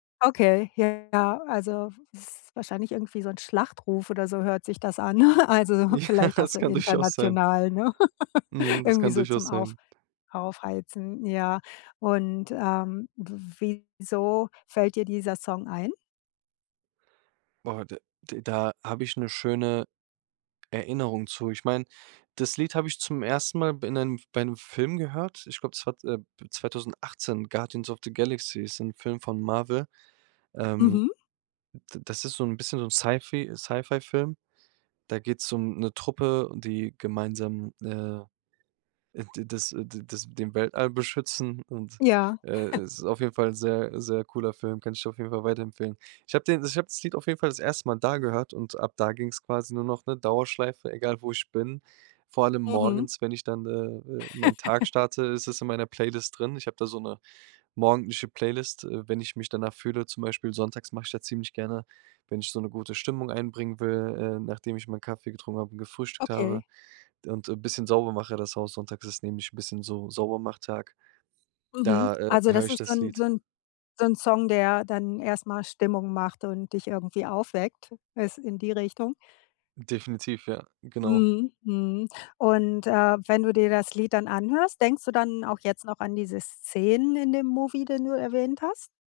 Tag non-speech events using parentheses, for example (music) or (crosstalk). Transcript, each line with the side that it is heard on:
left: Okay, ja, ja, also es ist wahrscheinlich irgendwie so 'n Schlachtruf oder so hört sich das an. (chuckles) Also,
right: Ja,
left: vielleicht auch
right: das
left: so
right: kann durchaus sein.
left: international, ne? (chuckles)
right: Mhm, das
left: Irgendwie
right: kann
left: so zum
right: durchaus
left: Auf
right: sein.
left: Aufheizen, ja. Und, ähm, w wieso fällt dir dieser Song ein?
right: Boah d d da habe ich 'ne schöne Erinnerung zu. Ich meine, das Lied habe ich zum 1. Mal b in 'nem bei 'nem Film gehört. Ich glaube, es war, äh, 2018, „Guardians of the Galaxy“, ist 'n Film von Marvel. Ähm,
left: Mhm.
right: d das ist so 'n bisschen so 'n Sci Fi Sci Fi-Film. Da geht's um 'ne Truppe, die gemeinsam, äh, äh, d das, äh, das den Weltall beschützen und,
left: Ja.
right: äh,
left: (chuckles)
right: es ist auf jeden Fall 'n sehr, sehr cooler Film, kann ich dir auf jeden Fall weiterempfehlen. Ich habe den ich habe das Lied auf jeden Fall das 1. Mal da gehört und ab da ging's quasi nur noch 'ne Dauerschleife, egal, wo ich bin. Vor allem
left: Mhm.
right: morgens, wenn ich dann, äh, äh, meinen Tag
left: (chuckles)
right: starte, ist es in meiner Playlist drin. Ich habe da so 'ne morgendliche Playlist, äh, wenn ich mich danach fühle, zum Beispiel sonntags mache ich da ziemlich gerne, wenn ich so 'ne gute Stimmung einbringen will, ähm, nachdem ich meinen Kaffee getrunken habe und gefrühstückt habe
left: Okay.
right: und 'n bisschen sauber mache das Haus sonntags, das ist nämlich 'n bisschen so Saubermach-Tag,
left: Mhm.
right: da, äh,
left: Also,
right: höre
left: das
right: ich
left: ist
right: das
left: dann so
right: Lied.
left: 'n so 'n Song, der dann erst mal Stimmung macht und dich irgendwie aufweckt, es in die Richtung?
right: Definitiv, ja, genau.
left: Mhm, mhm. Und, äh, wenn du dir das Lied dann anhörst, denkst du dann auch jetzt noch an diese Szenen in dem Movie, den du erwähnt hast?